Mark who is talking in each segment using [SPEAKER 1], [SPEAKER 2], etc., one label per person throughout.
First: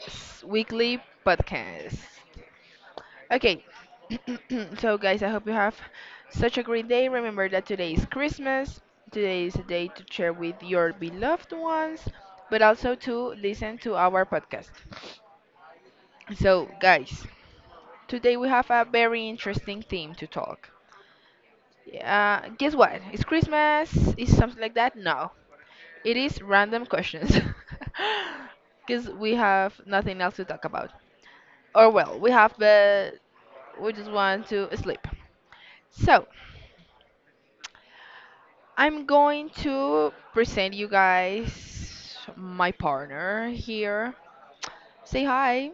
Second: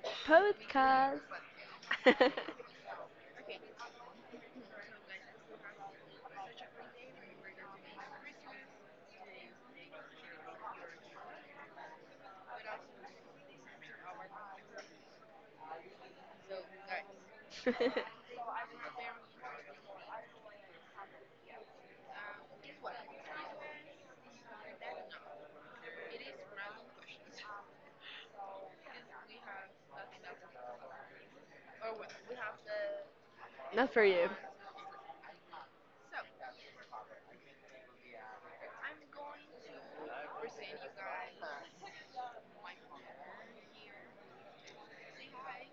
[SPEAKER 1] weekly
[SPEAKER 2] Podcast.
[SPEAKER 1] podcast. Okay, so guys, I hope you have such a great day. Remember that today is Christmas. Today is a day to share with your beloved ones, but also to listen to our podcast. So, guys, today we have a very interesting theme to talk. Guess what? It's Christmas. Is something like that? No. It is random questions. Because we have nothing else to talk about. Or, well, we have, but we
[SPEAKER 2] Not for
[SPEAKER 1] just
[SPEAKER 2] you.
[SPEAKER 1] want to sleep. So, I'm going to present you guys my partner here. Say hi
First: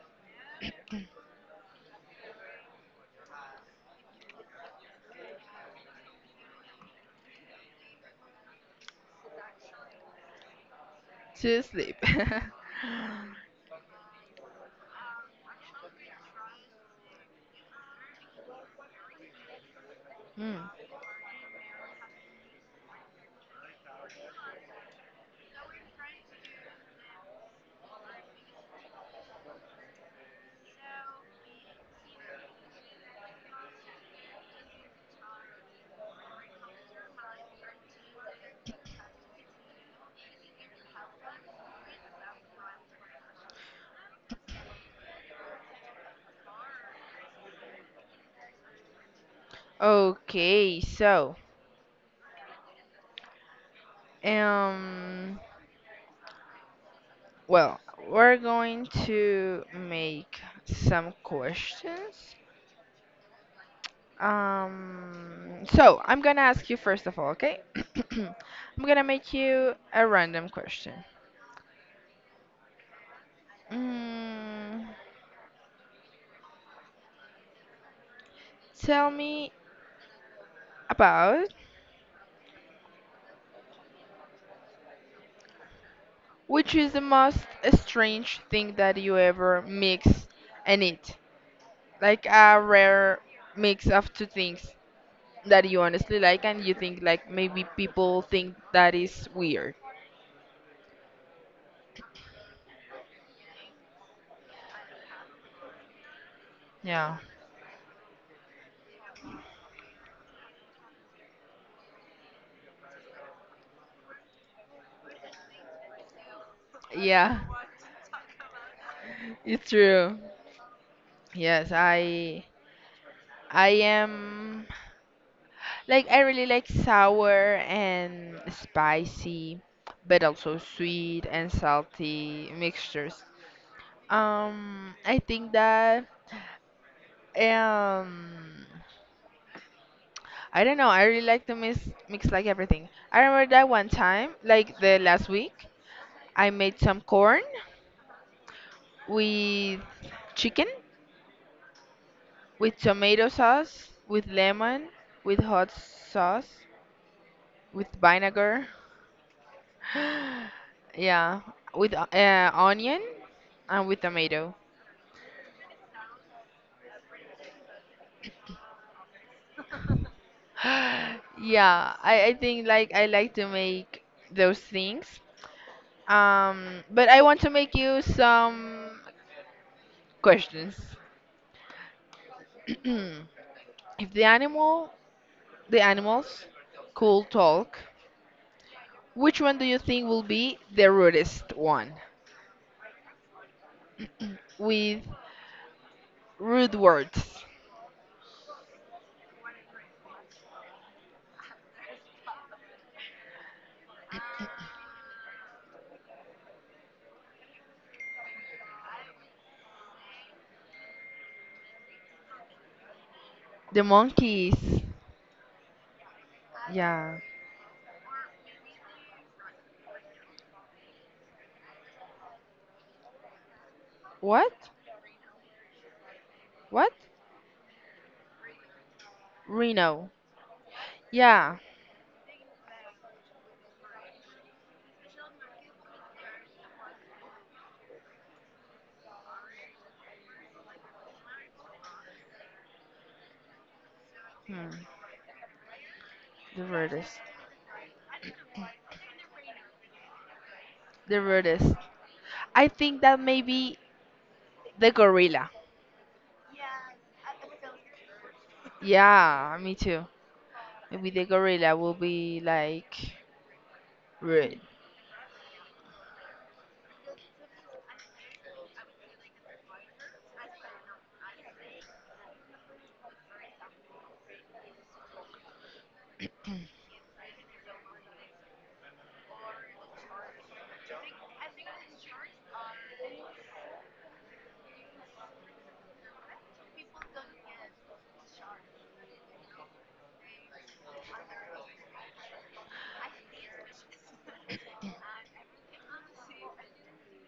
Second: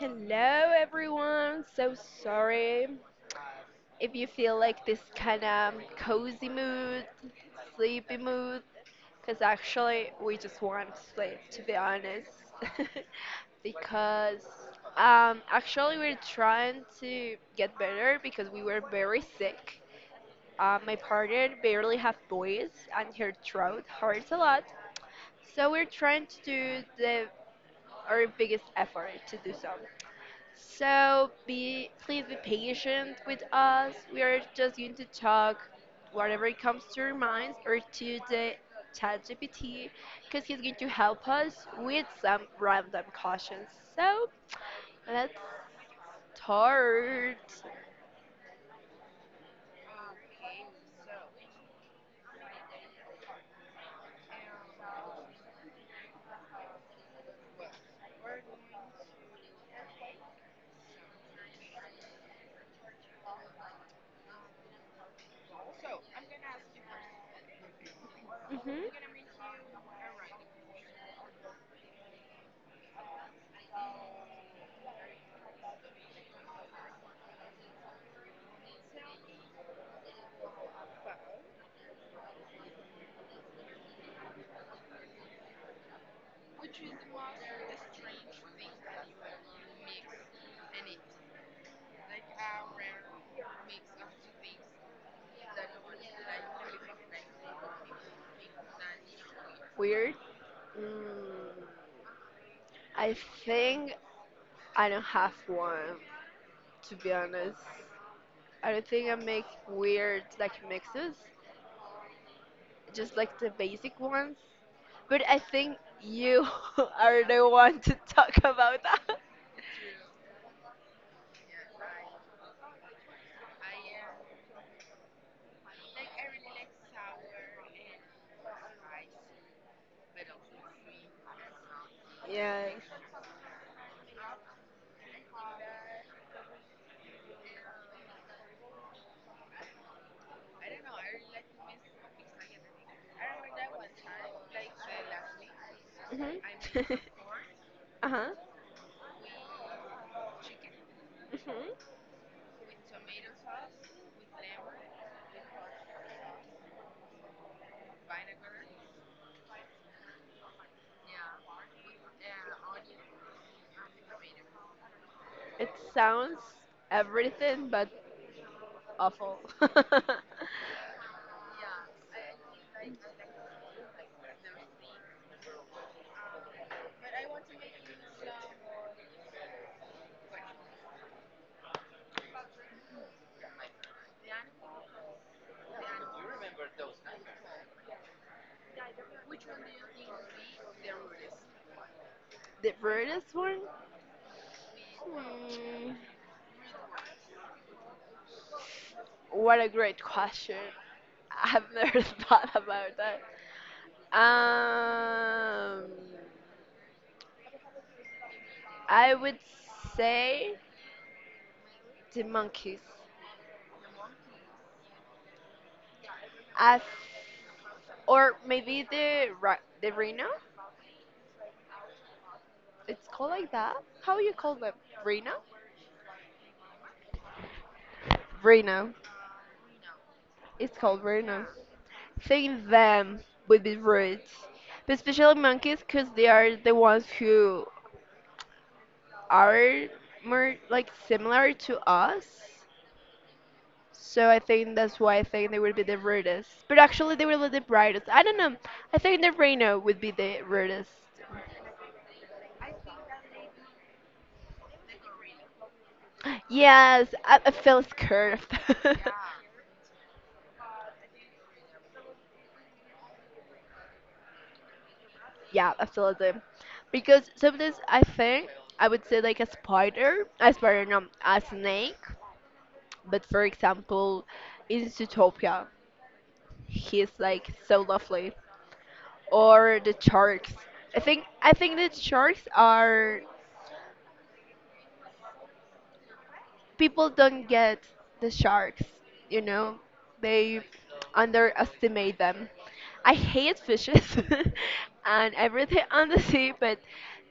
[SPEAKER 2] Hello, everyone. So sorry if you feel like this kind of cozy mood, sleepy mood, because actually we just want sleep,
[SPEAKER 1] to
[SPEAKER 2] to be
[SPEAKER 1] sleep.
[SPEAKER 2] honest. Because actually we're trying to get better because we were very sick.
[SPEAKER 1] Hmm.
[SPEAKER 2] My partner barely have voice and her throat hurts a lot. So we're trying to do the our biggest effort to do so. So be please be patient with us. We are just going to talk whatever comes to our minds or to the ChatGPT, because he's going to help us with some random questions. So let's start.
[SPEAKER 1] Okay, so, um, well, we're going to make some questions. So I'm gonna ask you first of all, okay? I'm gonna make
[SPEAKER 2] Hmm.
[SPEAKER 1] you a random question. Mm, tell me about which is the most strange thing that you ever mix and eat? Like a rare mix of two things that you honestly like and you think like maybe people think that is weird.
[SPEAKER 2] Weird. Mm, I think I don't have one, to be
[SPEAKER 1] Yeah.
[SPEAKER 2] honest. I don't think I make weird like mixes, just like the basic ones. But I think you are
[SPEAKER 1] Yeah,
[SPEAKER 2] the one to talk about that.
[SPEAKER 1] it's true. Yes, I am. Like I really like sour and spicy, but also sweet and salty
[SPEAKER 2] Yeah.
[SPEAKER 1] mixtures. I think that um, I don't know. I really like to mix like everything. I remember that one time, like the last week,
[SPEAKER 2] Mhm.
[SPEAKER 1] I made some corn
[SPEAKER 2] Uh huh.
[SPEAKER 1] with chicken,
[SPEAKER 2] Mhm.
[SPEAKER 1] with tomato sauce, with lemon, with hot sauce, with vinegar, yeah, with onion and with tomato.
[SPEAKER 2] It sounds everything but awful. The
[SPEAKER 1] Yeah, I think like I like to make those things. But I want to make you some questions. If the animals could talk, which one do you think will be the rudest one?
[SPEAKER 2] weirdest one?
[SPEAKER 1] With
[SPEAKER 2] Hmm.
[SPEAKER 1] rude words.
[SPEAKER 2] What a great question. I've never thought about that. Um, I would say the monkeys,
[SPEAKER 1] The monkeys.
[SPEAKER 2] as
[SPEAKER 1] Yeah.
[SPEAKER 2] or maybe the the rhino. It's called like that. How you call
[SPEAKER 1] What?
[SPEAKER 2] them? Rhino?
[SPEAKER 1] What?
[SPEAKER 2] Rhino.
[SPEAKER 1] Reno.
[SPEAKER 2] It's called rhino.
[SPEAKER 1] Yeah.
[SPEAKER 2] Saying them would be rude, but especially monkeys, because they are the ones who are more like similar to us. So I
[SPEAKER 1] Hmm,
[SPEAKER 2] think that's why I think they would be the rudest.
[SPEAKER 1] the
[SPEAKER 2] But actually,
[SPEAKER 1] weirdest.
[SPEAKER 2] they were the brightest. I don't know. I think the Reno would be the rudest.
[SPEAKER 1] The weirdest. I think that maybe the gorilla.
[SPEAKER 2] Yes, I feel scared.
[SPEAKER 1] Yeah, me too. Maybe the gorilla will be like rude.
[SPEAKER 2] Yeah, absolutely. Because sometimes I think I would say like a spider, no, a snake. But for example, in Zootopia, he's like so lovely. Or the sharks. I think the sharks are people don't get the sharks, you know, they underestimate them. I hate fishes and everything on the sea, but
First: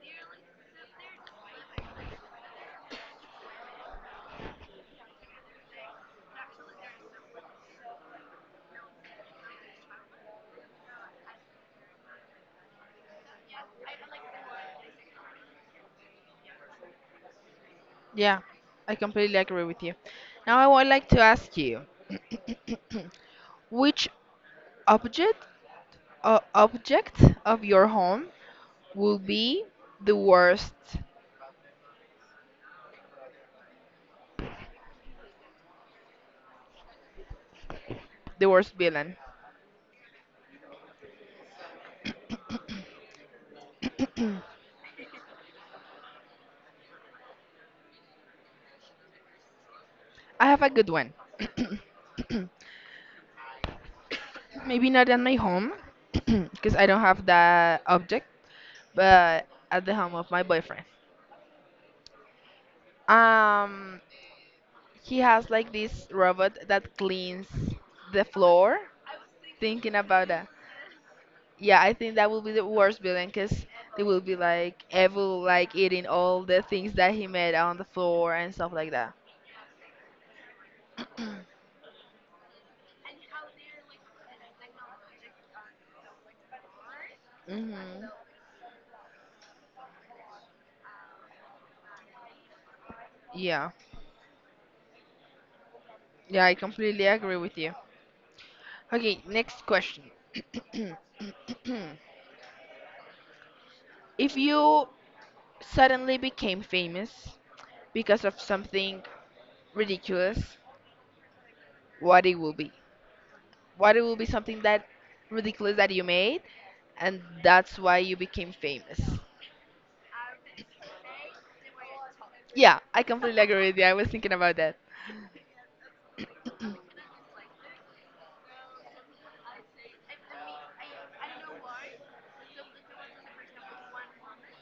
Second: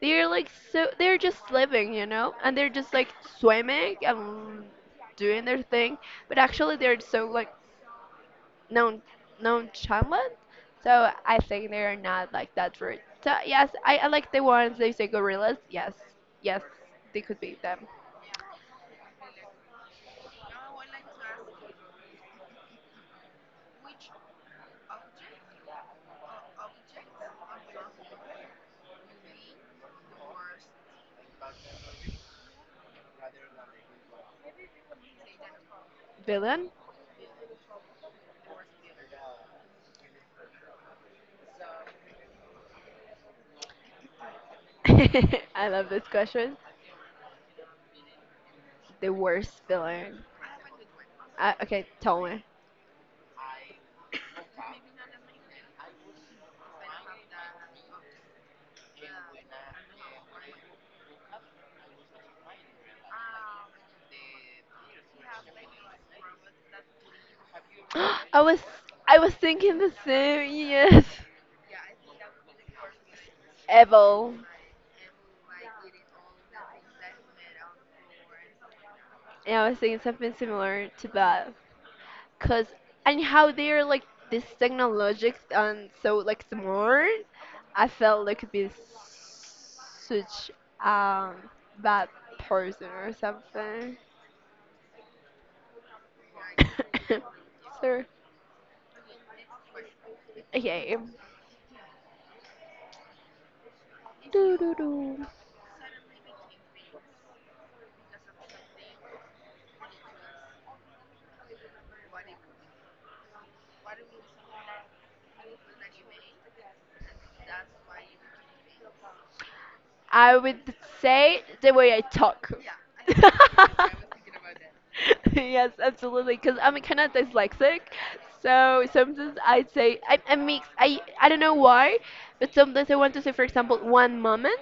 [SPEAKER 2] they're like so they're just living, you know, and they're just like swimming and doing their thing, but actually they're so like non nonchalant. So I think they are not like that rude. So yes, I like the ones they say gorillas. Yes, yes, they could be them.
[SPEAKER 1] Yeah, I completely agree with you. Now I would like to ask you, which object object of your home will be the worst
[SPEAKER 2] Villain?
[SPEAKER 1] the worst villain?
[SPEAKER 2] I love this question. The worst villain.
[SPEAKER 1] I have a good one.
[SPEAKER 2] I, okay, tell me.
[SPEAKER 1] Maybe not at my home because I don't have that object, but at the home of my boyfriend. Um, he has like this robot that cleans the
[SPEAKER 2] I was
[SPEAKER 1] floor.
[SPEAKER 2] I was thinking the
[SPEAKER 1] Thinking about that,
[SPEAKER 2] same. Yes,
[SPEAKER 1] yeah, I think that will be the worst villain because they will
[SPEAKER 2] evil.
[SPEAKER 1] be like evil, like eating all the things that he made on the floor and stuff like that.
[SPEAKER 2] And I was thinking something similar to that. Cause and how they're like this technologic and so like smart.
[SPEAKER 1] Hmm.
[SPEAKER 2] I felt they could be such um bad person or
[SPEAKER 1] Yeah,
[SPEAKER 2] something.
[SPEAKER 1] yeah, I completely agree with you.
[SPEAKER 2] Sorry.
[SPEAKER 1] Okay, next question.
[SPEAKER 2] Okay.
[SPEAKER 1] If you
[SPEAKER 2] Doo-doo-doo.
[SPEAKER 1] suddenly became famous because of something ridiculous, what it will be. What it will be something that ridiculous that you made, and that's why you became famous.
[SPEAKER 2] I would say the way I talk.
[SPEAKER 1] Yeah, I completely agree with you. I was thinking about that.
[SPEAKER 2] Yes, absolutely. Because I'm kind of dyslexic, so sometimes I say I mix. I don't know why, but sometimes I want to say, for example, one moment,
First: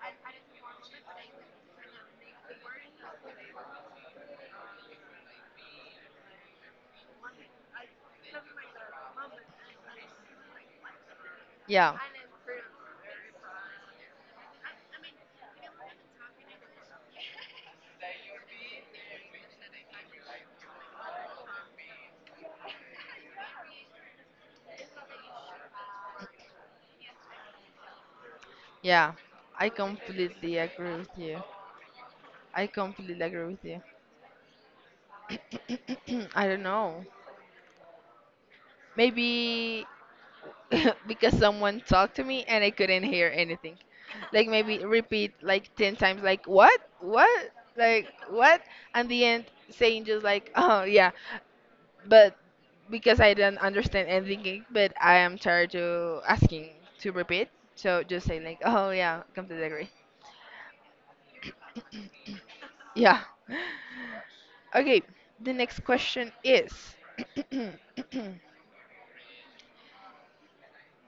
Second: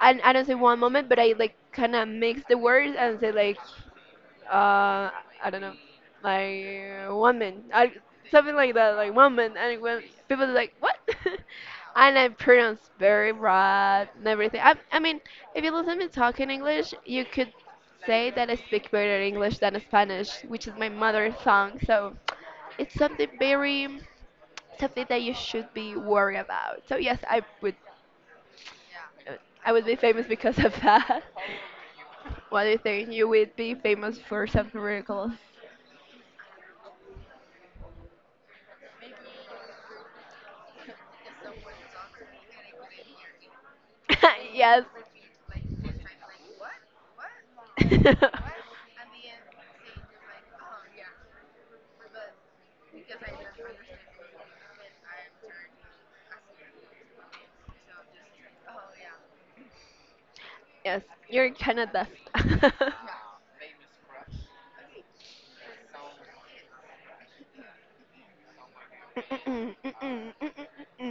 [SPEAKER 2] and I don't say one moment, but I like kind of mix the words and say like uh, I don't know, like one man, I, something like that, like one man, and when people are like what,
[SPEAKER 1] Yeah,
[SPEAKER 2] and I pronounce very right and everything. I mean, if you listen to me talk in English, you could say that I speak better English than Spanish, which is my mother tongue. So it's something very something that you should be worried about. So yes,
[SPEAKER 1] yeah, I
[SPEAKER 2] I would be famous because
[SPEAKER 1] completely
[SPEAKER 2] of
[SPEAKER 1] agree with
[SPEAKER 2] that.
[SPEAKER 1] you.
[SPEAKER 2] What
[SPEAKER 1] I
[SPEAKER 2] do you think?
[SPEAKER 1] completely
[SPEAKER 2] You
[SPEAKER 1] agree
[SPEAKER 2] would
[SPEAKER 1] with
[SPEAKER 2] be
[SPEAKER 1] you.
[SPEAKER 2] famous for something ridiculous.
[SPEAKER 1] I don't know. Maybe because someone talked to me and I couldn't hear anything. Like maybe
[SPEAKER 2] Yes.
[SPEAKER 1] repeat like 10 times like what? What? Like what? And the end saying just like, "Oh yeah, but because I don't understand anything, but I am tired to asking to repeat. So just say like, oh yeah, completely agree.
[SPEAKER 2] Yes, you're kind of dust.
[SPEAKER 1] Yeah. Okay. The next question is,
[SPEAKER 2] Mm-mm, mm-mm, mm-mm,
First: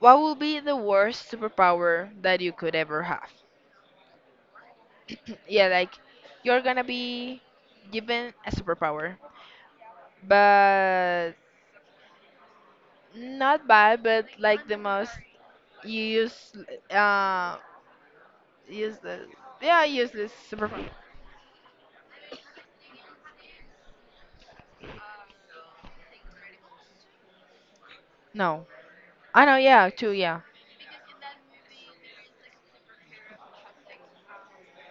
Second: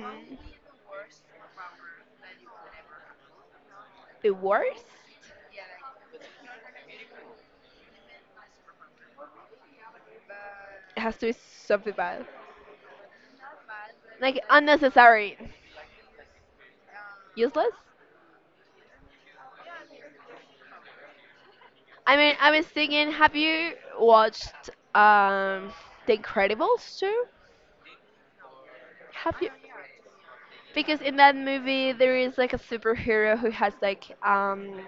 [SPEAKER 1] what will be the worst superpower that you could ever have?
[SPEAKER 2] The worst?
[SPEAKER 1] Yeah, like you're gonna be given a superpower,
[SPEAKER 2] It has to be
[SPEAKER 1] but
[SPEAKER 2] something bad.
[SPEAKER 1] not bad, but
[SPEAKER 2] Like
[SPEAKER 1] like the most
[SPEAKER 2] unnecessary.
[SPEAKER 1] you use uh,
[SPEAKER 2] Useless?
[SPEAKER 1] useless. Yeah, useless superpower.
[SPEAKER 2] I mean, I was thinking, have you watched The Incredibles too?
[SPEAKER 1] No.
[SPEAKER 2] Have
[SPEAKER 1] I
[SPEAKER 2] you?
[SPEAKER 1] know, yeah, too, yeah.
[SPEAKER 2] Because in that movie, there is like a superhero who has like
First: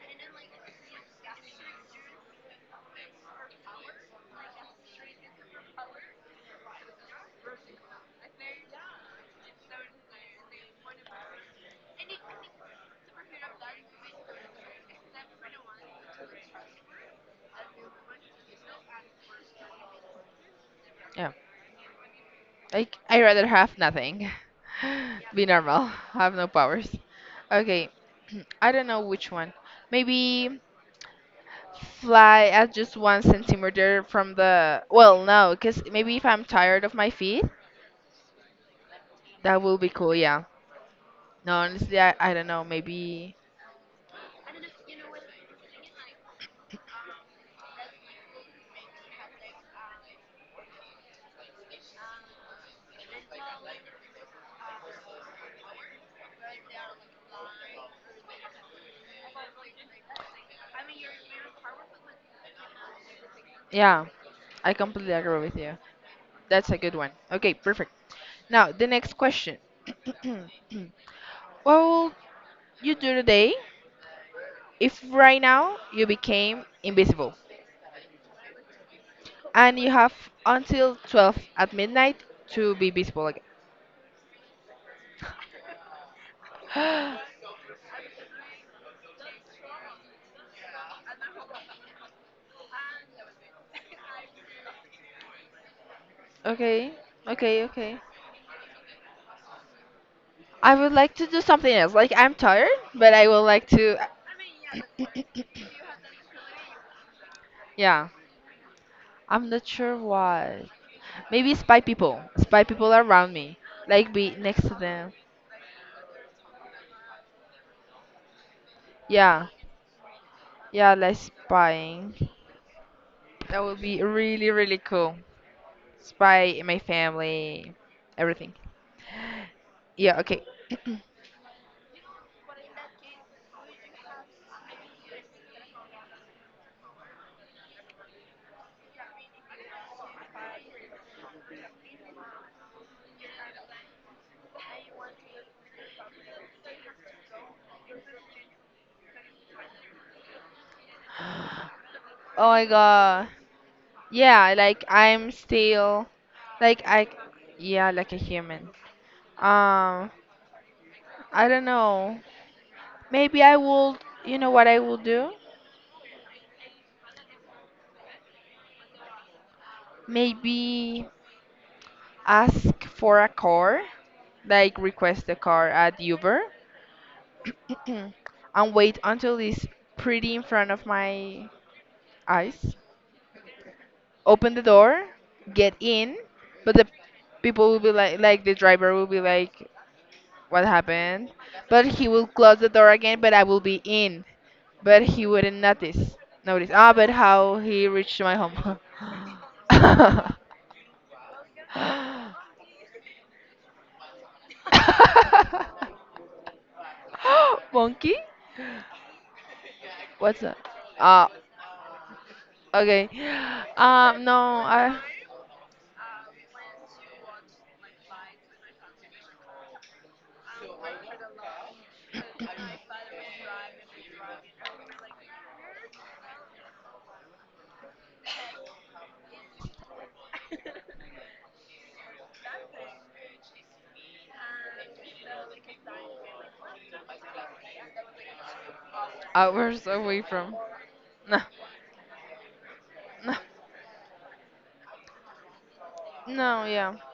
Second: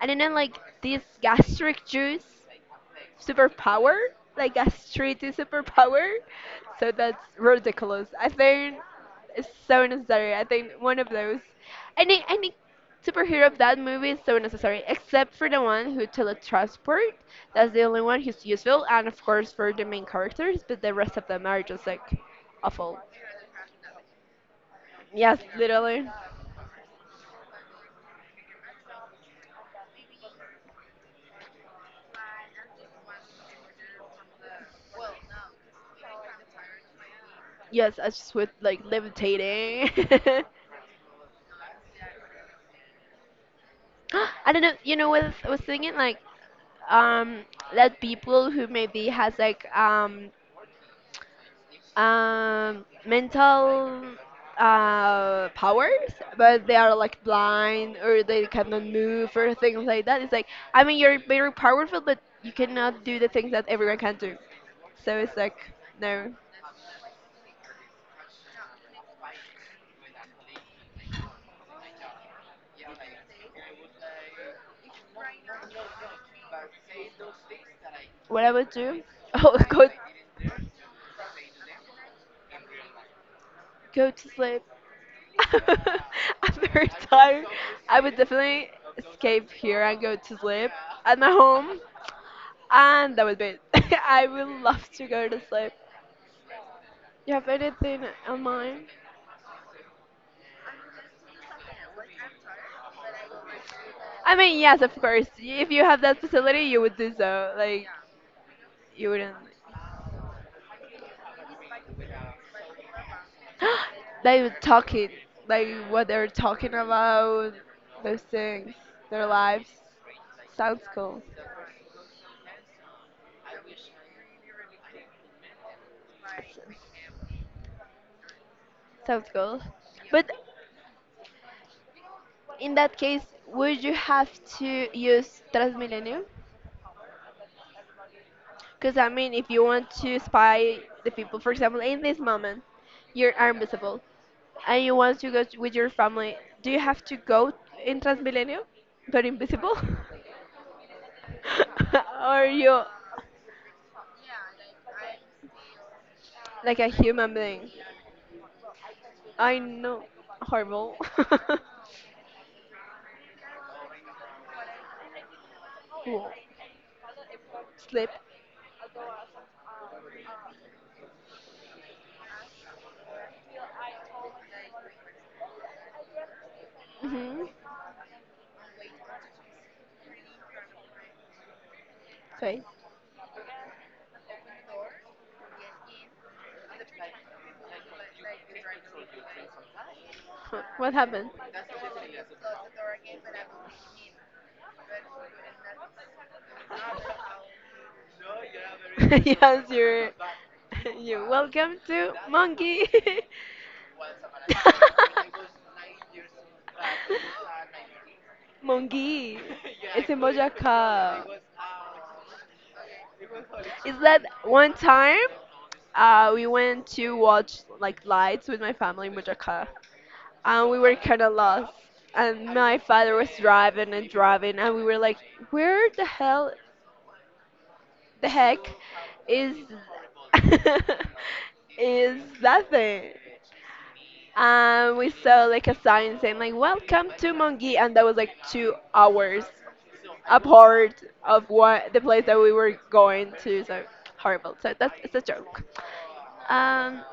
[SPEAKER 2] I don't know, like this gastric juice superpower, like a street superpower. So that's ridiculous. I think it's so necessary. I think one of those, any superhero of that movie is so necessary, except for the one who teletransport. That's the only one who's useful, and of course for the main characters. But the rest of
[SPEAKER 1] Yeah.
[SPEAKER 2] them are just like
[SPEAKER 1] I
[SPEAKER 2] awful.
[SPEAKER 1] I rather have nothing.
[SPEAKER 2] Yes,
[SPEAKER 1] Be normal.
[SPEAKER 2] literally.
[SPEAKER 1] Have no powers. Okay. I don't know which one. Maybe fly at just one centimeter from the well no, because maybe if I'm tired of my feet,
[SPEAKER 2] Yes, I just with like
[SPEAKER 1] that will be
[SPEAKER 2] levitating.
[SPEAKER 1] cool, yeah. No, honestly I don't know, maybe
[SPEAKER 2] I don't know. You know what I was thinking? Like um, that people who maybe has like mental powers, but they are like blind or they cannot move or things like that. It's like I mean you're very powerful, but you cannot do the things that everyone
[SPEAKER 1] yeah,
[SPEAKER 2] can do.
[SPEAKER 1] I completely
[SPEAKER 2] So it's
[SPEAKER 1] agree with
[SPEAKER 2] like
[SPEAKER 1] you.
[SPEAKER 2] no.
[SPEAKER 1] That's a good one. Okay, perfect. Now the next question. What will you do today if right now you became invisible
[SPEAKER 2] What I would do? Oh,
[SPEAKER 1] and you have until 12 at midnight to be visible
[SPEAKER 2] go to sleep. I'm very
[SPEAKER 1] again?
[SPEAKER 2] tired. I would definitely escape here and go to sleep at my home. And that would be it. I would love to go to sleep.
[SPEAKER 1] Okay,
[SPEAKER 2] You have
[SPEAKER 1] okay, okay,
[SPEAKER 2] anything on mind?
[SPEAKER 1] I would like to do something else like I'm tired, but I would like to
[SPEAKER 2] I mean, yes, of course. If you have that facility, you would do so. Like,
[SPEAKER 1] yeah,
[SPEAKER 2] you wouldn't.
[SPEAKER 1] I'm not sure why. Maybe spy people around me, like be
[SPEAKER 2] They were
[SPEAKER 1] next to
[SPEAKER 2] talking,
[SPEAKER 1] them,
[SPEAKER 2] like, what they're talking about, those things, their
[SPEAKER 1] yeah.
[SPEAKER 2] lives. Sounds
[SPEAKER 1] Yeah, like
[SPEAKER 2] cool.
[SPEAKER 1] spying, that would be really really cool. Spy my family, everything.
[SPEAKER 2] Sounds cool.
[SPEAKER 1] Yeah,
[SPEAKER 2] But
[SPEAKER 1] okay.
[SPEAKER 2] in that case, would you have to use Transmilenio? Because, I mean, if you want to spy the people, for example, in this moment, you are invisible. And you want to go with your family, do you have to go in Transmilenio, but invisible? Or
[SPEAKER 1] Oh my
[SPEAKER 2] you
[SPEAKER 1] god. Yeah, like I'm still
[SPEAKER 2] like
[SPEAKER 1] like
[SPEAKER 2] a
[SPEAKER 1] I
[SPEAKER 2] human being?
[SPEAKER 1] Yeah, like a human.
[SPEAKER 2] I know,
[SPEAKER 1] Um,
[SPEAKER 2] horrible.
[SPEAKER 1] I don't know. Maybe I will, you know what I will do?
[SPEAKER 2] Cool. Sleep.
[SPEAKER 1] Maybe ask for a car, like request a car at Uber.
[SPEAKER 2] Hmm.
[SPEAKER 1] And wait until it's pretty in front of my
[SPEAKER 2] Okay.
[SPEAKER 1] eyes. Open the door, get in, but the people will be like the driver will be like
[SPEAKER 2] Huh.
[SPEAKER 1] what
[SPEAKER 2] What happened?
[SPEAKER 1] happened. But he will close the door again, but I will be in. But he wouldn't notice. Notice. Ah, but how he reached my home.
[SPEAKER 2] Yes, you're you're welcome to Monkey.
[SPEAKER 1] Monkey?
[SPEAKER 2] Monkey. It's in
[SPEAKER 1] What's that?
[SPEAKER 2] Boyacá.
[SPEAKER 1] Ah, okay.
[SPEAKER 2] Is that
[SPEAKER 1] No,
[SPEAKER 2] one
[SPEAKER 1] I
[SPEAKER 2] time we went to watch like lights with my family in Bojaca, and we were kind of lost. And my father was driving and driving, and we were like, "Where the hell, the heck, is is that thing?" And we saw like a sign saying like, "Welcome to Mongi," and that was like 2 hours
[SPEAKER 1] hours away from.
[SPEAKER 2] apart
[SPEAKER 1] No,
[SPEAKER 2] of what the place that we were going
[SPEAKER 1] no,
[SPEAKER 2] to. So horrible. So that's it's a joke.
[SPEAKER 1] no, yeah.
[SPEAKER 2] Um,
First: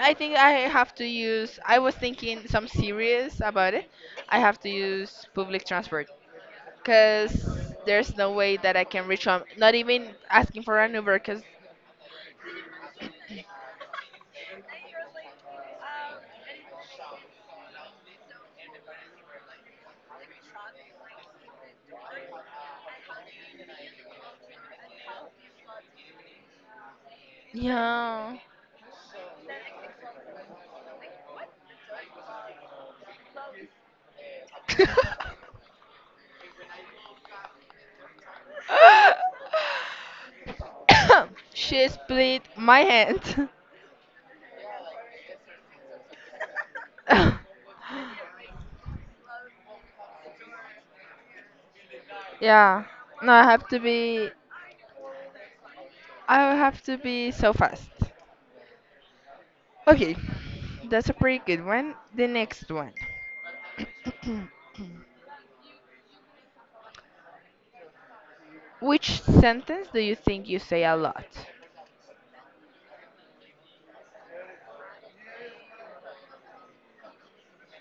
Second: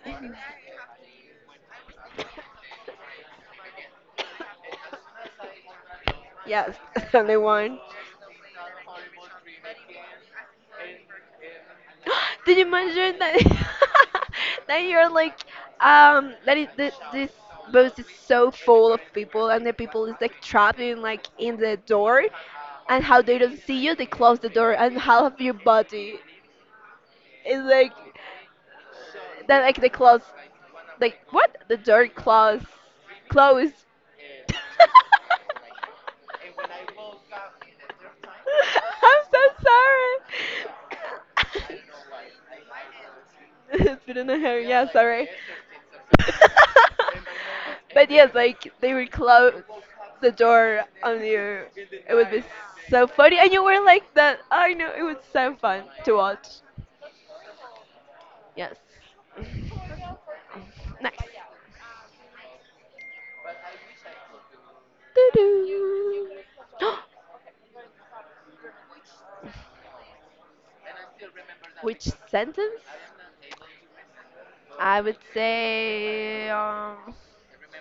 [SPEAKER 1] I think I have to use. I was thinking some series about it. I have to use public transport.
[SPEAKER 2] yes,
[SPEAKER 1] Because
[SPEAKER 2] only one.
[SPEAKER 1] there's no way that I can reach home. Not even asking for an Uber, because
[SPEAKER 2] Did you mention that that you're like that it, th this bus is so full of people and the people is like trapped in like in the door, and how they don't see you they close the door and half of your body is like
[SPEAKER 1] yeah.
[SPEAKER 2] that like they close like what the door close closed I'm so sorry.
[SPEAKER 1] She split my hand.
[SPEAKER 2] Spit in the hair, yeah, sorry. But yes, like they would close the door on you. It would be
[SPEAKER 1] Yeah.
[SPEAKER 2] so
[SPEAKER 1] No,
[SPEAKER 2] funny,
[SPEAKER 1] I
[SPEAKER 2] and you
[SPEAKER 1] have to
[SPEAKER 2] were like
[SPEAKER 1] be.
[SPEAKER 2] that. I know it was so fun to watch.
[SPEAKER 1] I have to be so fast.
[SPEAKER 2] Yes.
[SPEAKER 1] Okay, that's a
[SPEAKER 2] Nice.
[SPEAKER 1] pretty good one. The next one.
[SPEAKER 2] Doo-doo.
[SPEAKER 1] Which sentence do you think you say a lot?
[SPEAKER 2] Which sentence? I would say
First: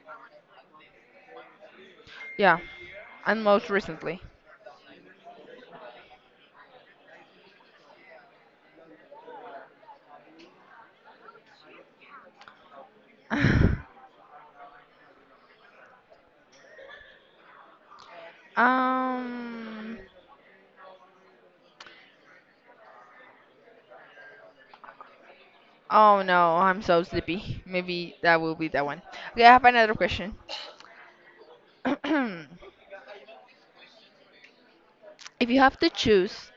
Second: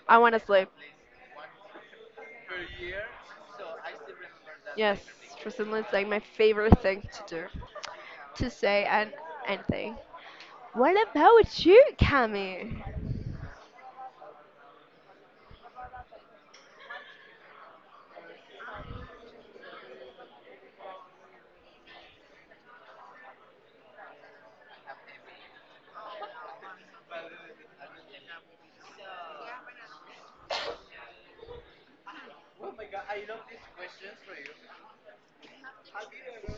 [SPEAKER 2] I want to sleep.
[SPEAKER 1] Yeah, and most recently.
[SPEAKER 2] Yes, for recently it's like my favorite thing to do, to say and anything. What about you, Cami?
[SPEAKER 1] Um. Oh no, I'm so sleepy. Maybe that will be that one. Okay, I have another question. if you have to choose,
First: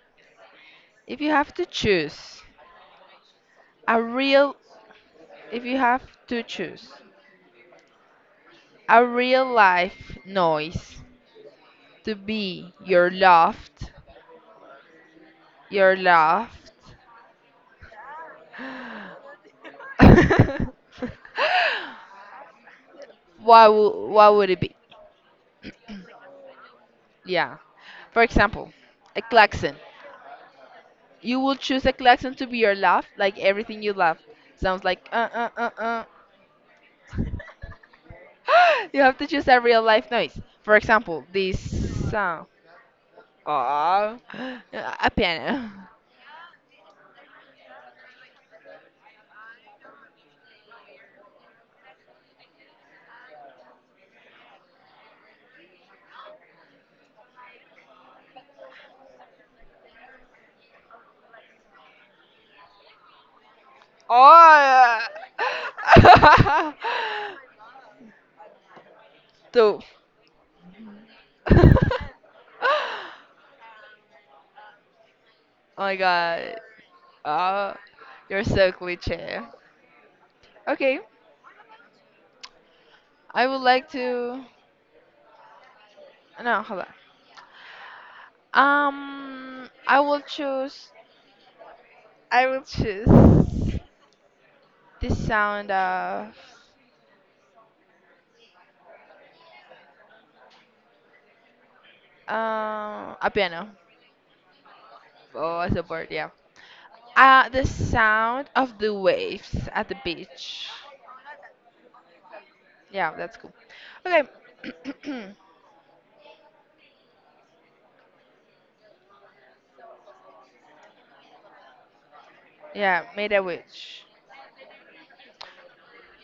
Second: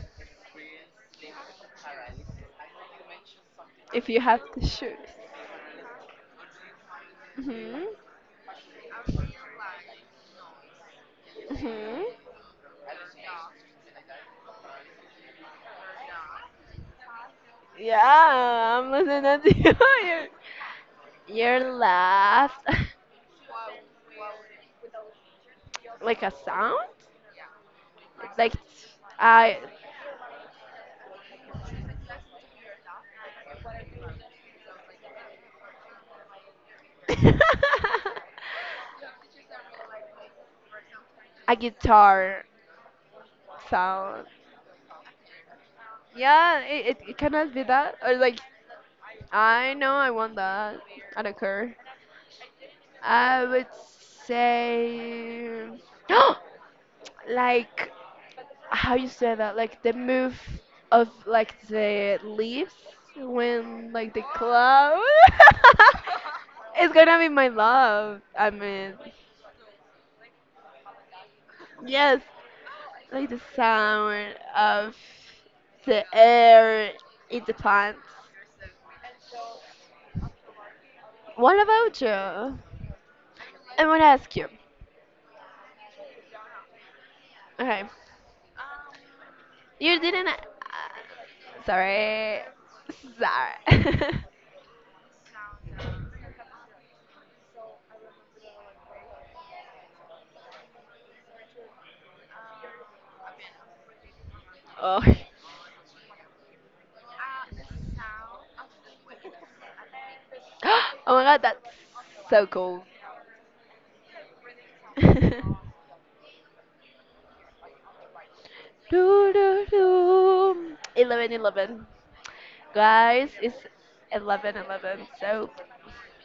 [SPEAKER 1] if you have to choose a
[SPEAKER 2] If you have
[SPEAKER 1] real,
[SPEAKER 2] to choose.
[SPEAKER 1] if you have to choose
[SPEAKER 2] Mhm.
[SPEAKER 1] a real life noise
[SPEAKER 2] Mhm.
[SPEAKER 1] to be your loved,
[SPEAKER 2] Yeah, I'm listening to you. Your laugh,
[SPEAKER 1] what would it be?
[SPEAKER 2] like a sound,
[SPEAKER 1] Yeah. For
[SPEAKER 2] like
[SPEAKER 1] example, a
[SPEAKER 2] I,
[SPEAKER 1] klaxon. You will choose a klaxon to be your laugh, like everything you love. Sounds like uh. You have to choose a real life noise. For example,
[SPEAKER 2] a
[SPEAKER 1] this
[SPEAKER 2] guitar
[SPEAKER 1] sound. Oh,
[SPEAKER 2] sound.
[SPEAKER 1] a piano.
[SPEAKER 2] Yeah, it cannot be that. Or like, I know I want that. I don't care. I would say, like, how you say that? Like the move of like the leaves when like the
[SPEAKER 1] Oh.
[SPEAKER 2] cloud. It's gonna be my love. I mean,
[SPEAKER 1] Two. Oh
[SPEAKER 2] yes, like the sound of
[SPEAKER 1] my
[SPEAKER 2] the
[SPEAKER 1] god.
[SPEAKER 2] air in the
[SPEAKER 1] Oh,
[SPEAKER 2] plants.
[SPEAKER 1] you're so cliche. Okay,
[SPEAKER 2] What about you?
[SPEAKER 1] I would
[SPEAKER 2] I
[SPEAKER 1] like
[SPEAKER 2] want to ask
[SPEAKER 1] to.
[SPEAKER 2] you.
[SPEAKER 1] No, hold
[SPEAKER 2] Okay.
[SPEAKER 1] on.
[SPEAKER 2] You
[SPEAKER 1] I will
[SPEAKER 2] didn't.
[SPEAKER 1] choose.
[SPEAKER 2] Sorry.
[SPEAKER 1] I will choose
[SPEAKER 2] Sorry.
[SPEAKER 1] the sound of a piano
[SPEAKER 2] Oh.
[SPEAKER 1] or a support, yeah. The sound of the waves at the beach.
[SPEAKER 2] Oh my god, that's so cool.
[SPEAKER 1] Yeah, that's cool. Okay.
[SPEAKER 2] Do, do, do. 11, 11,
[SPEAKER 1] Yeah,
[SPEAKER 2] guys,
[SPEAKER 1] made a
[SPEAKER 2] it's
[SPEAKER 1] witch.
[SPEAKER 2] 11, 11. So.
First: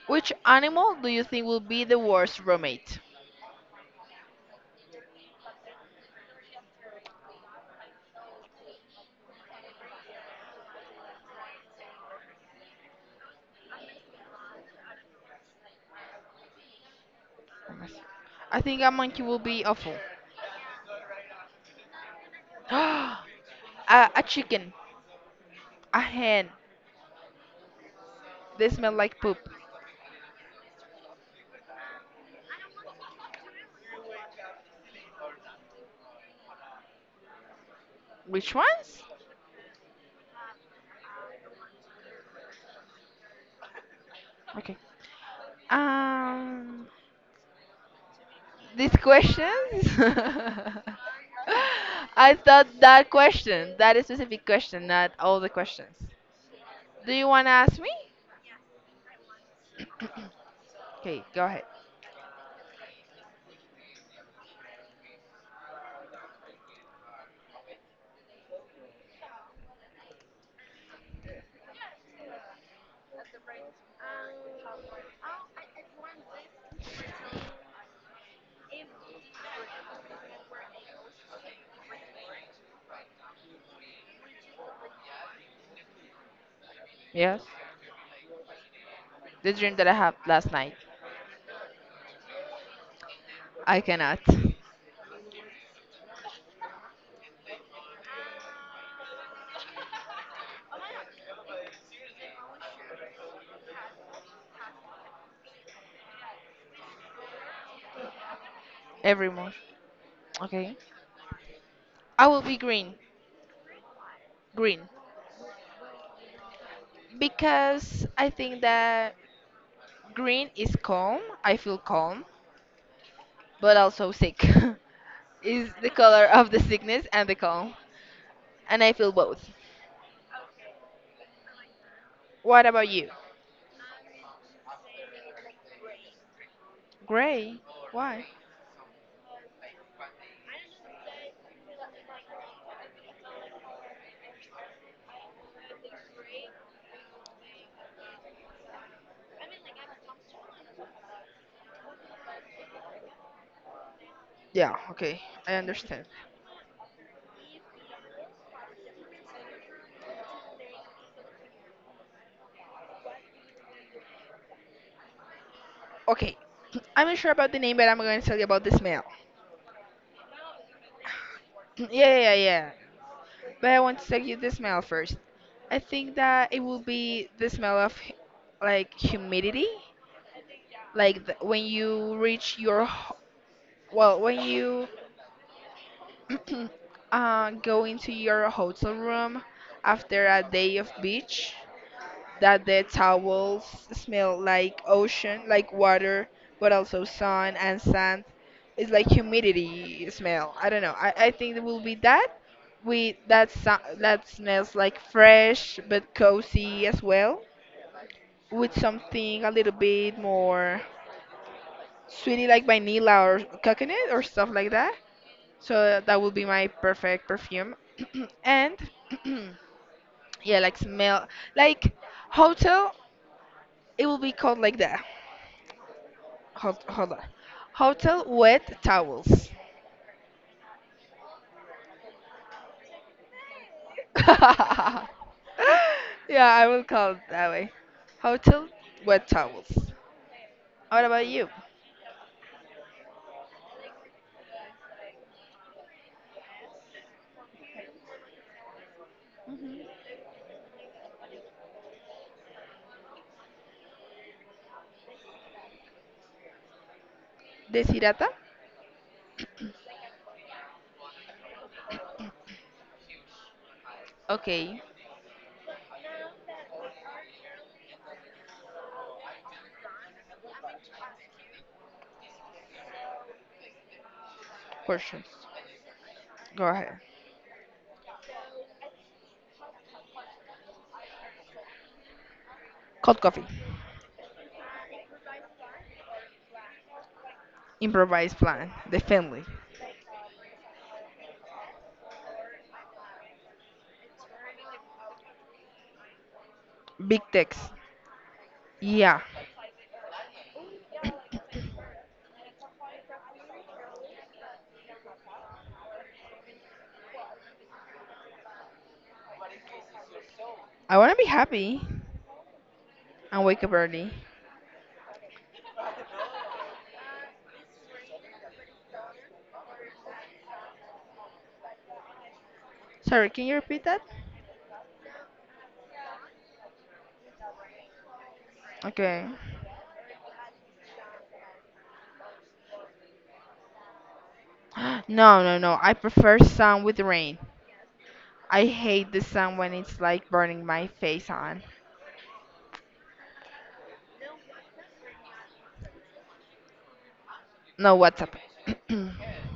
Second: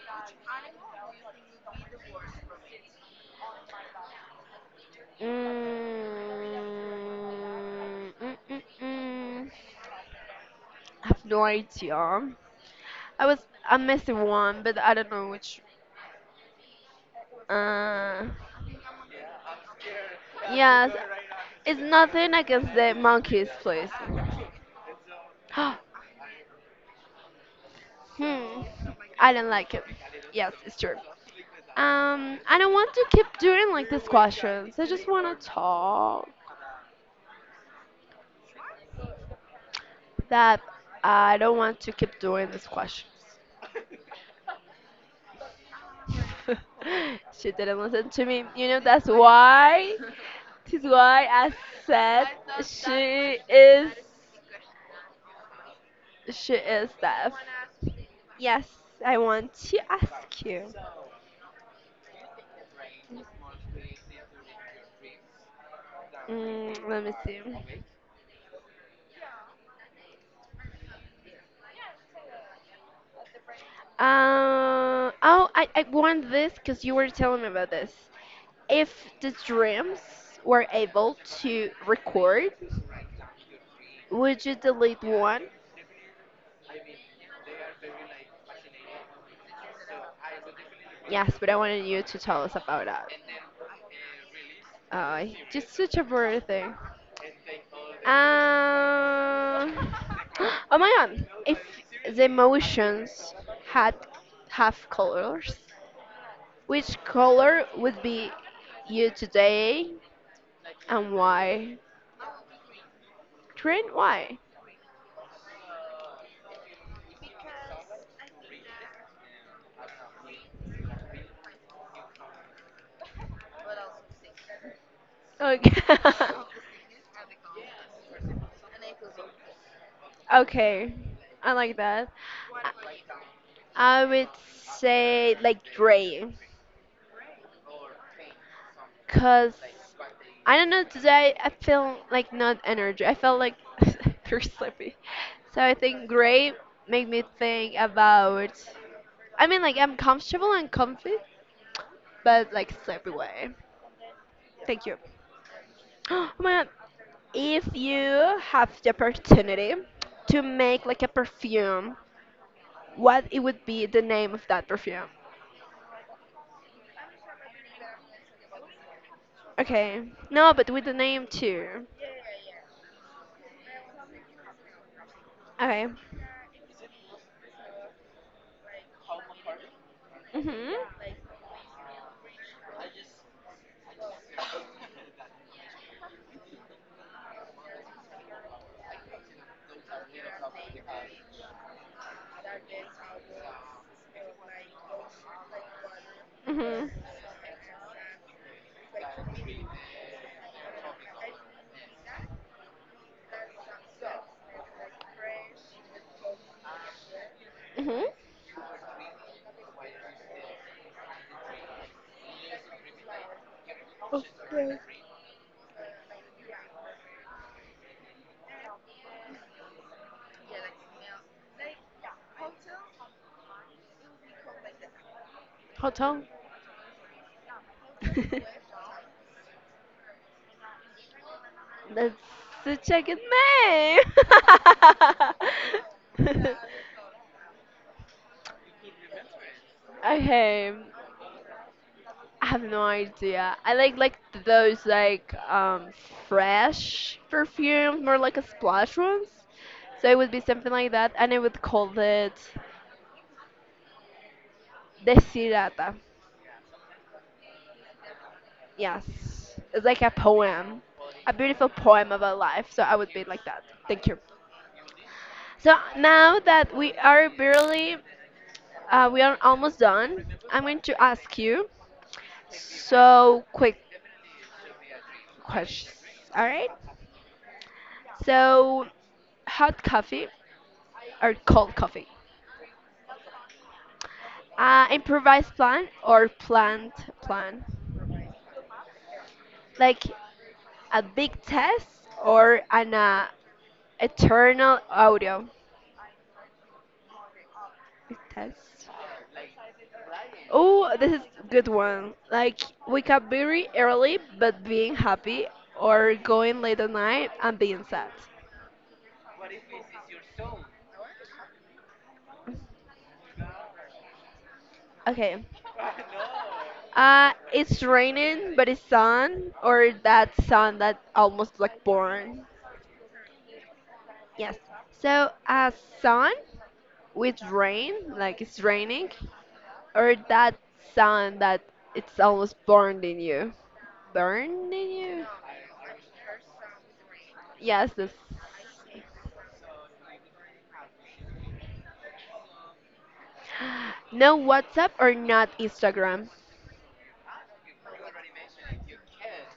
[SPEAKER 1] Which animal do you think will be the worst roommate?
[SPEAKER 2] Mm, mm, mm, mm. I have no idea. I was. I'm missing one, but I don't know which. Uh,
[SPEAKER 1] I think a monkey will be awful.
[SPEAKER 2] yes. It's nothing against the
[SPEAKER 1] a,
[SPEAKER 2] monkeys, please.
[SPEAKER 1] a chicken, a hen.
[SPEAKER 2] Hmm.
[SPEAKER 1] They smell like
[SPEAKER 2] I
[SPEAKER 1] poop.
[SPEAKER 2] don't like it. Yes, it's true. I don't want to keep doing like these questions. I just want to talk
[SPEAKER 1] Which ones?
[SPEAKER 2] that I don't want to keep doing these questions.
[SPEAKER 1] Okay. Um,
[SPEAKER 2] She didn't listen to me. You know
[SPEAKER 1] These
[SPEAKER 2] that's
[SPEAKER 1] questions?
[SPEAKER 2] why. That's why I said
[SPEAKER 1] I thought that
[SPEAKER 2] she
[SPEAKER 1] question,
[SPEAKER 2] is
[SPEAKER 1] that specific question, not all the questions.
[SPEAKER 2] she is
[SPEAKER 1] Do you
[SPEAKER 2] deaf.
[SPEAKER 1] want to ask me?
[SPEAKER 2] Yes, I want to ask you.
[SPEAKER 1] Okay, go ahead.
[SPEAKER 2] Mm, let me see. Oh, I want this because you were telling me about this. If the dreams were able to record, would you delete one?
[SPEAKER 1] Yes. The dream that I had last night.
[SPEAKER 2] Yes, but I wanted you to tell us about that.
[SPEAKER 1] I cannot.
[SPEAKER 2] Just such a boring thing. Um, oh my god, if the emotions had half colors, which color would be you
[SPEAKER 1] Every month.
[SPEAKER 2] today
[SPEAKER 1] Okay.
[SPEAKER 2] and why?
[SPEAKER 1] I will be green.
[SPEAKER 2] Trent, why?
[SPEAKER 1] Green. Because I think that green is calm. I feel calm, but also sick. Is
[SPEAKER 2] Okay.
[SPEAKER 1] the color of the sickness and the calm. And I feel both.
[SPEAKER 2] Okay, I like that.
[SPEAKER 1] What about
[SPEAKER 2] I
[SPEAKER 1] you?
[SPEAKER 2] would say like Dre,
[SPEAKER 1] Gray. Why?
[SPEAKER 2] cause I don't know today I feel like not energy. I felt like very sleepy, so I think gray make me think about. I mean like I'm comfortable and comfy, but like sleepy way.
[SPEAKER 1] Yeah,
[SPEAKER 2] Thank you.
[SPEAKER 1] okay, I understand.
[SPEAKER 2] Oh my god, if you have the opportunity to make like a perfume, what it would be the name of that perfume?
[SPEAKER 1] Okay, I'm not sure about the name, but I'm going to tell you about the smell.
[SPEAKER 2] Okay. No, but with the name too.
[SPEAKER 1] Yeah, yeah, yeah. But I want to tell you the smell first. I
[SPEAKER 2] Okay.
[SPEAKER 1] think that it will be the smell of like humidity,
[SPEAKER 2] Mhm.
[SPEAKER 1] like the, when you reach your well, when you go into your hotel room after a day of beach. That the towels smell like ocean, like water, but
[SPEAKER 2] Mhm.
[SPEAKER 1] also sun and sand. It's like humidity smell. I don't know. I think it will be that with that that smells like fresh but cozy as well,
[SPEAKER 2] Mhm.
[SPEAKER 1] with something a little bit more sweetie like vanilla or coconut or stuff like
[SPEAKER 2] Okay.
[SPEAKER 1] that. So that would be my perfect perfume. And yeah, like smell like hotel. It will be called like that.
[SPEAKER 2] Hotel.
[SPEAKER 1] Hold on. Hotel wet towels.
[SPEAKER 2] That's such a good name.
[SPEAKER 1] Yeah, I will call it that way. Hotel wet towels.
[SPEAKER 2] Okay.
[SPEAKER 1] What about you?
[SPEAKER 2] I have no idea. I like those like fresh perfumes, more like a splash ones. So it would be something like that, and I would call it Desirata.
[SPEAKER 1] Desirata?
[SPEAKER 2] Yes, it's like a poem, a beautiful poem about life. So I would be like that. Thank you.
[SPEAKER 1] Okay,
[SPEAKER 2] So now that we are almost done, I'm going to ask you so quick
[SPEAKER 1] questions.
[SPEAKER 2] questions. All
[SPEAKER 1] Go
[SPEAKER 2] right.
[SPEAKER 1] ahead.
[SPEAKER 2] So hot coffee or cold coffee?
[SPEAKER 1] Cold coffee.
[SPEAKER 2] Improvised plan or planned plan?
[SPEAKER 1] Improvised plan. The family.
[SPEAKER 2] Like a big test or an eternal audio?
[SPEAKER 1] Big text.
[SPEAKER 2] Big test.
[SPEAKER 1] Yeah.
[SPEAKER 2] Oh, this is good one. Like wake up very early but being happy or going late at night and being sad.
[SPEAKER 1] I wanna be happy and wake up early.
[SPEAKER 2] Okay. It's raining but it's sun or that sun that almost like born.
[SPEAKER 1] Sorry, can you repeat that?
[SPEAKER 2] Yes. So sun with rain, like it's raining,
[SPEAKER 1] Okay.
[SPEAKER 2] or that sun that it's almost burned in you. Burned in you?
[SPEAKER 1] No, no, no. I prefer sun with rain.
[SPEAKER 2] Yes, this
[SPEAKER 1] I hate the sun when it's like burning my face on.
[SPEAKER 2] no WhatsApp or not Instagram.
[SPEAKER 1] No, WhatsApp.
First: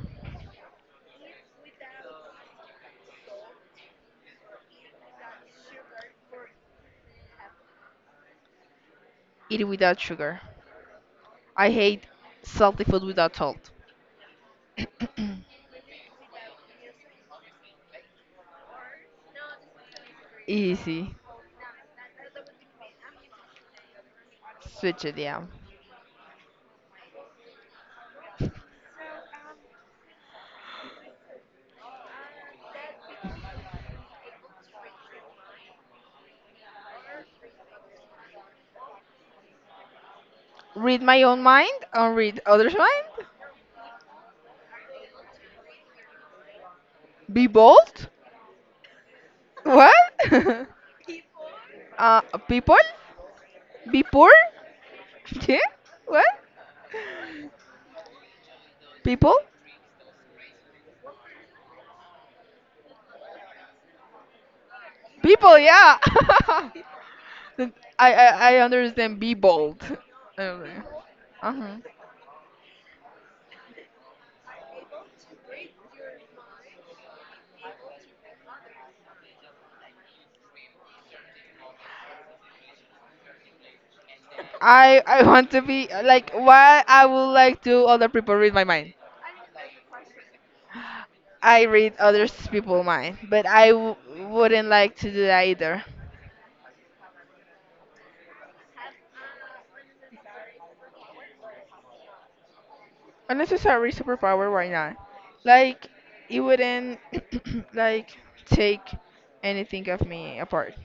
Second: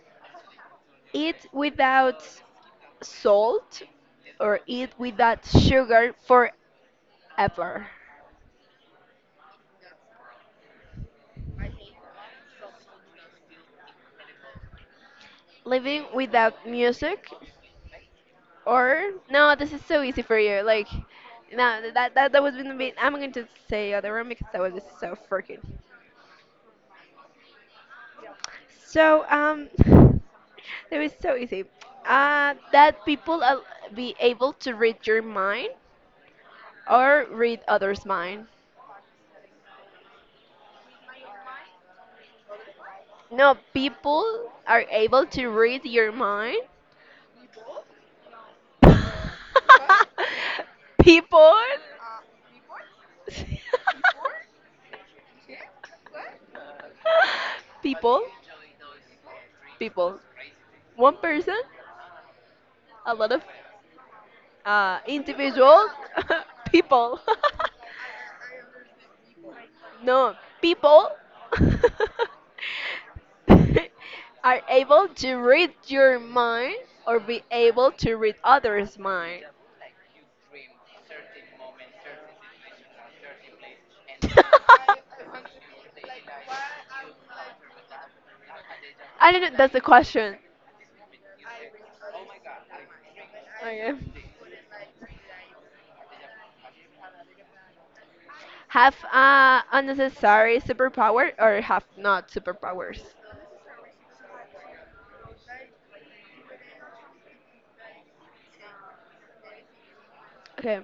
[SPEAKER 2] Eat without salt or eat without sugar forever.
[SPEAKER 1] Eat it without sugar. I hate salty food without salt.
[SPEAKER 2] Living without music or no, this is so easy for you. Like
[SPEAKER 1] Easy.
[SPEAKER 2] no, that was gonna be. I'm going to say other one because that was just
[SPEAKER 1] Switch
[SPEAKER 2] so
[SPEAKER 1] it, yeah.
[SPEAKER 2] freaking. So that was so easy. That people be able to read your mind or read others' mind.
[SPEAKER 1] Read my own mind and read others' mind.
[SPEAKER 2] No, people are able to read your mind.
[SPEAKER 1] Be bold. What?
[SPEAKER 2] People.
[SPEAKER 1] uh, people? Be poor? Yeah? What?
[SPEAKER 2] people
[SPEAKER 1] People?
[SPEAKER 2] people one person a lot of
[SPEAKER 1] People,
[SPEAKER 2] individual.
[SPEAKER 1] yeah.
[SPEAKER 2] People.
[SPEAKER 1] I understand. Be bold.
[SPEAKER 2] No,
[SPEAKER 1] Okay.
[SPEAKER 2] people
[SPEAKER 1] Uh-huh.
[SPEAKER 2] are able to read your mind or be able to read others' mind.
[SPEAKER 1] I want to be like why I would like to other people read my mind.
[SPEAKER 2] I don't know. That's the question.
[SPEAKER 1] I read others people mind, but
[SPEAKER 2] Okay.
[SPEAKER 1] wouldn't like to do that either.
[SPEAKER 2] Have unnecessary superpower or have not superpowers?
[SPEAKER 1] Unnecessary superpower, why not? Like it wouldn't like take anything of me apart.
[SPEAKER 2] Okay.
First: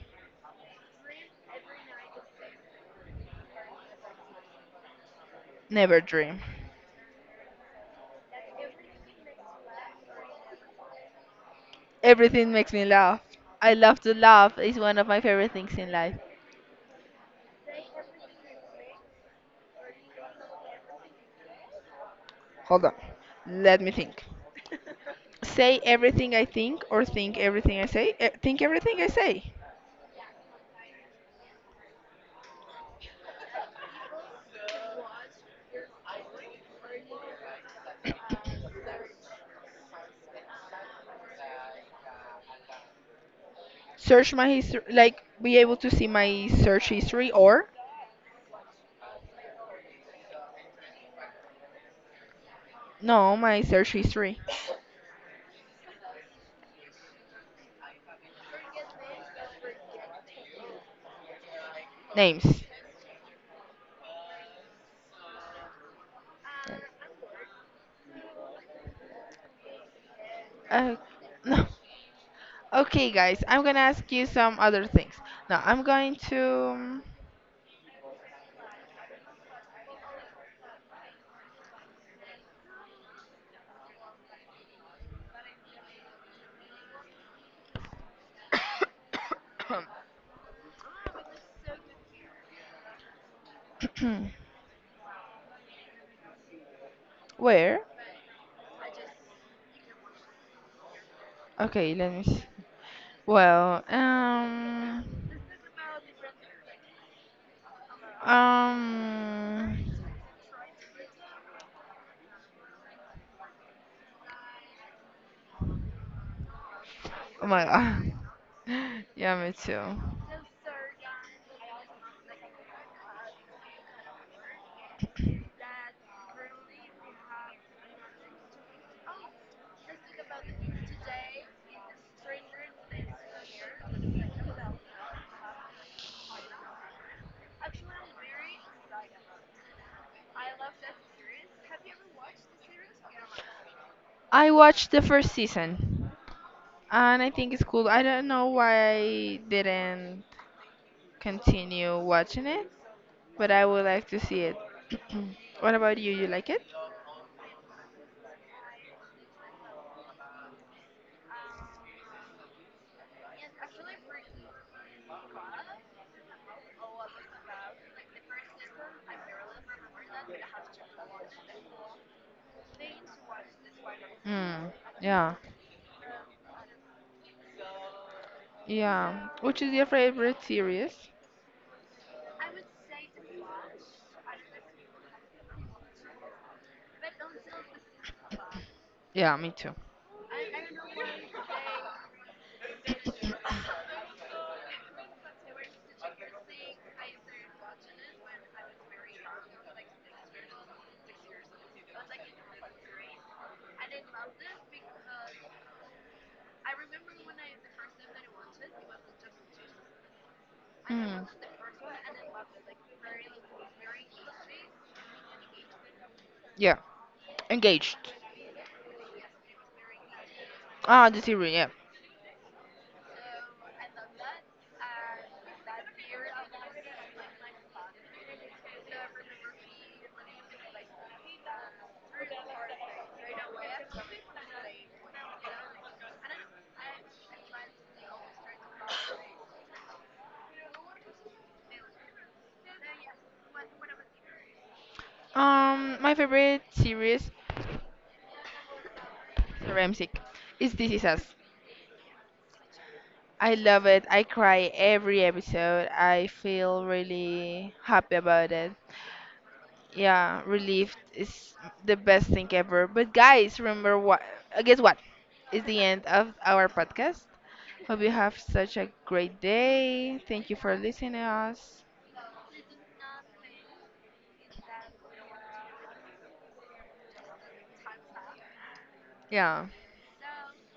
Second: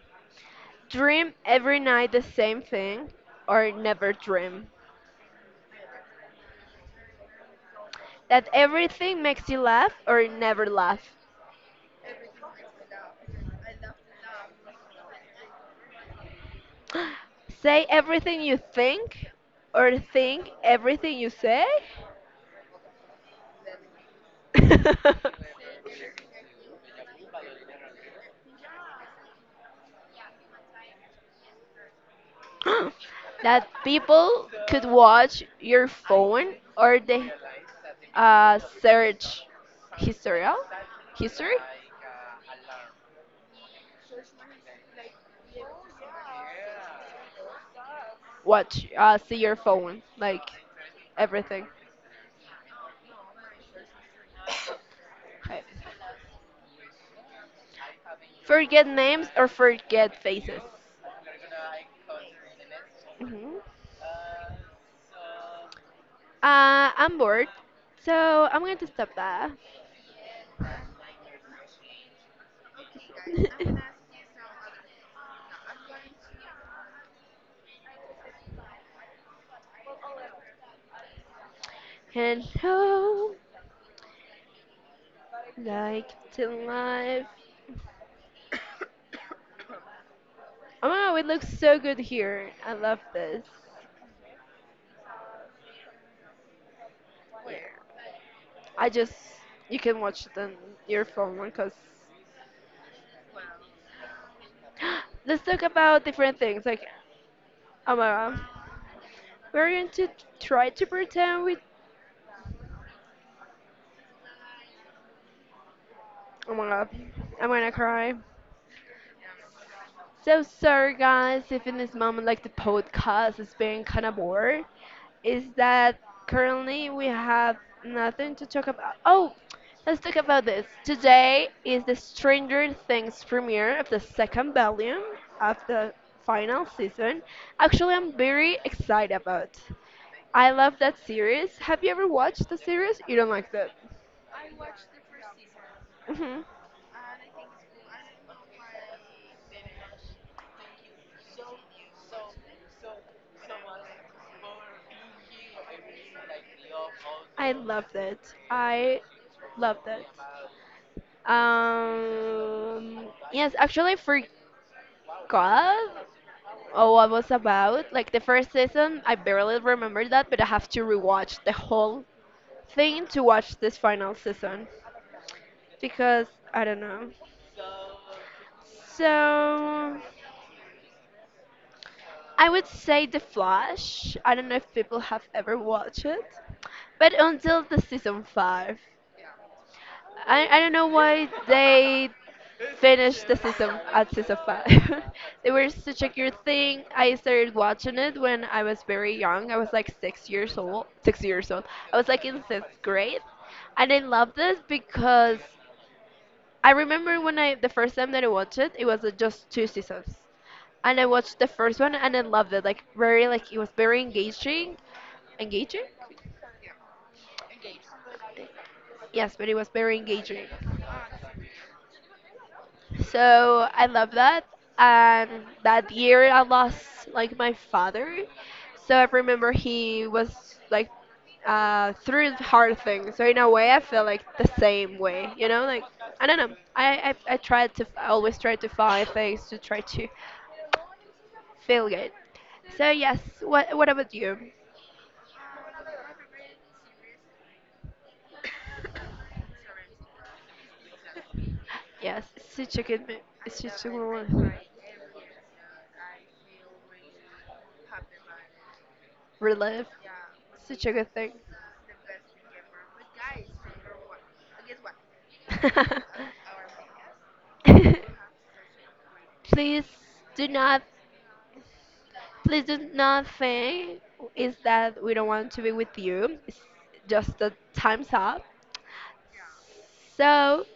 [SPEAKER 2] Dream every night the same thing or never dream.
[SPEAKER 1] Never dream.
[SPEAKER 2] That everything makes you laugh or never laugh.
[SPEAKER 1] Everything makes me laugh. I love to laugh. It's one of my favorite things in life.
[SPEAKER 2] Say everything you think or think everything you say.
[SPEAKER 1] Hold on. Let me think. Say everything I think or think everything I say. Think everything I say.
[SPEAKER 2] That people could watch your phone or the search historial history,
[SPEAKER 1] Search my history, like be able to see my search history or
[SPEAKER 2] watch see your phone like everything.
[SPEAKER 1] no, my search history
[SPEAKER 2] Hi. Forget names or forget faces.
[SPEAKER 1] names.
[SPEAKER 2] hmm I'm bored, so I'm going to stop that.
[SPEAKER 1] Uh, no. Okay, guys, I'm gonna ask you some other things. Now I'm going to
[SPEAKER 2] Hello, like to life. Oh my god, it looks so good here. I love this.
[SPEAKER 1] where?
[SPEAKER 2] I just, you can watch it on your phone because
[SPEAKER 1] Okay, let me. See. Well,
[SPEAKER 2] let's talk about different things. Like, oh my god, we're
[SPEAKER 1] um.
[SPEAKER 2] going to try to pretend we. Oh my god,
[SPEAKER 1] Oh
[SPEAKER 2] I'm
[SPEAKER 1] my
[SPEAKER 2] gonna
[SPEAKER 1] god.
[SPEAKER 2] cry.
[SPEAKER 1] Yeah, me too.
[SPEAKER 2] So sorry, guys, if in this moment, like the podcast is being kind of bored, is that currently we have nothing to talk about. Oh, let's talk about this. Today is the Stranger Things premiere of the second volume of the final season. Actually, I'm very excited about. I love that series. Have you ever watched the series? You don't like that.
[SPEAKER 1] I watched the first season,
[SPEAKER 2] hmm
[SPEAKER 1] and I think it's cool. I don't know why I didn't continue watching it, but I would like to see it. What about you? You like it?
[SPEAKER 2] I loved it. I loved it. Um, yes, actually, I forgot, oh, what was about. Like the first season, I barely remember that, but I have to rewatch the whole thing to watch this final season
[SPEAKER 1] Mm, yeah,
[SPEAKER 2] because I don't know.
[SPEAKER 1] yeah. Which is your
[SPEAKER 2] So
[SPEAKER 1] favorite series?
[SPEAKER 2] I would say The Flash. I don't know if people have ever watched it, but until the season five.
[SPEAKER 1] Yeah, me too.
[SPEAKER 2] I don't know why they finished the season at season five. They were such a good thing. I started watching it when I was very young. I was like 6 years old. 6 years old. I was like in sixth grade, and I loved this because I remember when I the first time that I watched it, it was just two seasons, and I
[SPEAKER 1] Mm,
[SPEAKER 2] watched the first one and I loved it. Like very, like it was very engaging, engaging.
[SPEAKER 1] yeah. Engaged.
[SPEAKER 2] Yes, but it was very engaging.
[SPEAKER 1] Ah, the series, yeah.
[SPEAKER 2] So I love that. And that year I lost like my father. So I remember he was like through hard things. So in a way I feel like the same way, like I don't know. I always try to find things to try to feel good. So yes, what about you?
[SPEAKER 1] My favorite series, Ramsic, is This Is Us.
[SPEAKER 2] Yes, it's such a good mo-
[SPEAKER 1] I
[SPEAKER 2] it's such
[SPEAKER 1] love
[SPEAKER 2] a
[SPEAKER 1] it.
[SPEAKER 2] good
[SPEAKER 1] I
[SPEAKER 2] one.
[SPEAKER 1] cry every episode. I feel really happy about it.
[SPEAKER 2] Relive.
[SPEAKER 1] Yeah,
[SPEAKER 2] Such a
[SPEAKER 1] relief
[SPEAKER 2] good thing.
[SPEAKER 1] is the best thing ever. But guys, remember what? Guess what? It's the end of our podcast. Hope you have such a great
[SPEAKER 2] please
[SPEAKER 1] day.
[SPEAKER 2] do
[SPEAKER 1] Thank you for
[SPEAKER 2] not
[SPEAKER 1] listening to us.
[SPEAKER 2] please do not think is that we don't want to be with you. It's just the time's up.
[SPEAKER 1] Yeah,
[SPEAKER 2] So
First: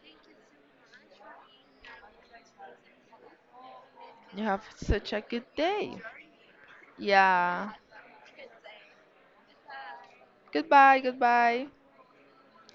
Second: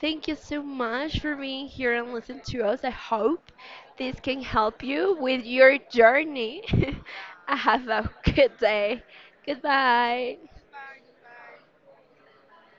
[SPEAKER 2] thank you so much for being here and listening to us. I hope this can
[SPEAKER 1] you have
[SPEAKER 2] help
[SPEAKER 1] such
[SPEAKER 2] you
[SPEAKER 1] a
[SPEAKER 2] with
[SPEAKER 1] good
[SPEAKER 2] your
[SPEAKER 1] day.
[SPEAKER 2] journey.
[SPEAKER 1] Yeah.
[SPEAKER 2] Have a good day. Goodbye.
[SPEAKER 1] Goodbye, goodbye.